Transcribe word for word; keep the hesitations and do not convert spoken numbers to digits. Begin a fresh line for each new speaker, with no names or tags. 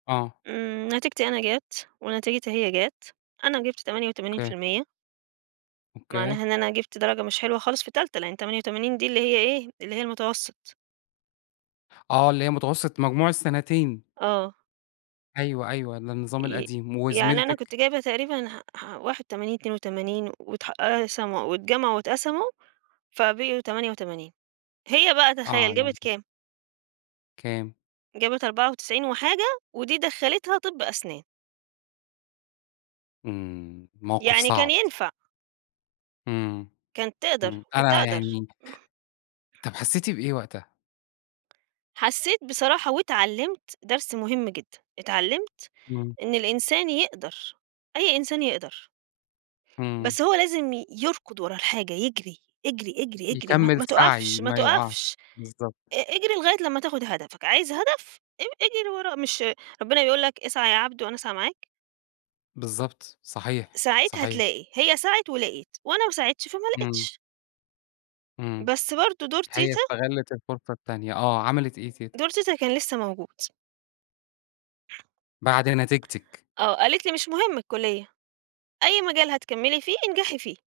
آه.
إمم، نتيجتي أنا جَت، ونتيجتها هي جَت، أنا جِبت تمانية وتمانين
أوكي.
في المِيَّة.
أوكي.
معناها إن أنا جِبت درجة مش حلوة خالص في تالتة لإن تمانية وتمانين دي اللي هي إيه؟ اللي هي المتوسط.
آه، اللي هي متوسط مجموع السنتين.
آه.
أيوه، أيوه ده النظام
ي
القديم،
يعني أنا
وزميلتِك؟
كنت جايبة تقريبًا ح ح واحد وتمانين اتنين وتمانين واتح قسموا، أو اتجمعوا واتقسموا فبقيوا تمانية وتمانين هي بقى
آه،
تخيّل
يعني.
جابت كام؟
كام؟
جابت أربعة وتسعين وحاجة، ودي دخّلتها طِبّ أسنان.
إمم، موقف
يعني كان
صعب.
ينفع.
امم،
كانت تقدر،
امم،
كنت
أيوه
أقدر.
يعني طَب حسيتِ بإيه وقتها؟
حسيت بصراحة واتعلِّمت درس مهم جدًا، اتعلِّمت
إمم.
إن الإنسان يقدر، أي إنسان يقدر.
إمم.
بس هو لازم يركض ورا الحاجة، يجري اجري، اجري، اجري ما
يكمِّل
ما
سعي
تقفش ما
ما يُقع
تقفش،
بالضبط.
ا اجري لغاية لمّا تاخد هدفك، عايز هدف؟ اج اجري وراه، مش ربنا بيقول لك اسعى يا عبد وأنا أسعى معاك؟
بالضبط، صحيح،
سعيت
صحيح.
هتلاقي، هي سعِت ولقيِت، وأنا ما سعيتش فما
إمم.
لقيتش.
إمم.
بس برضه دور
هي
تيتة
استغلِّت الفرصة التانية، آه، عملِت إيه تيتة؟
دور تيتة كان لسه موجود.
بعد نتيجتِك.
آه، قالت لي مش مهم الكلية، أي مجال هتكمِّلي فيه انجحي فيه.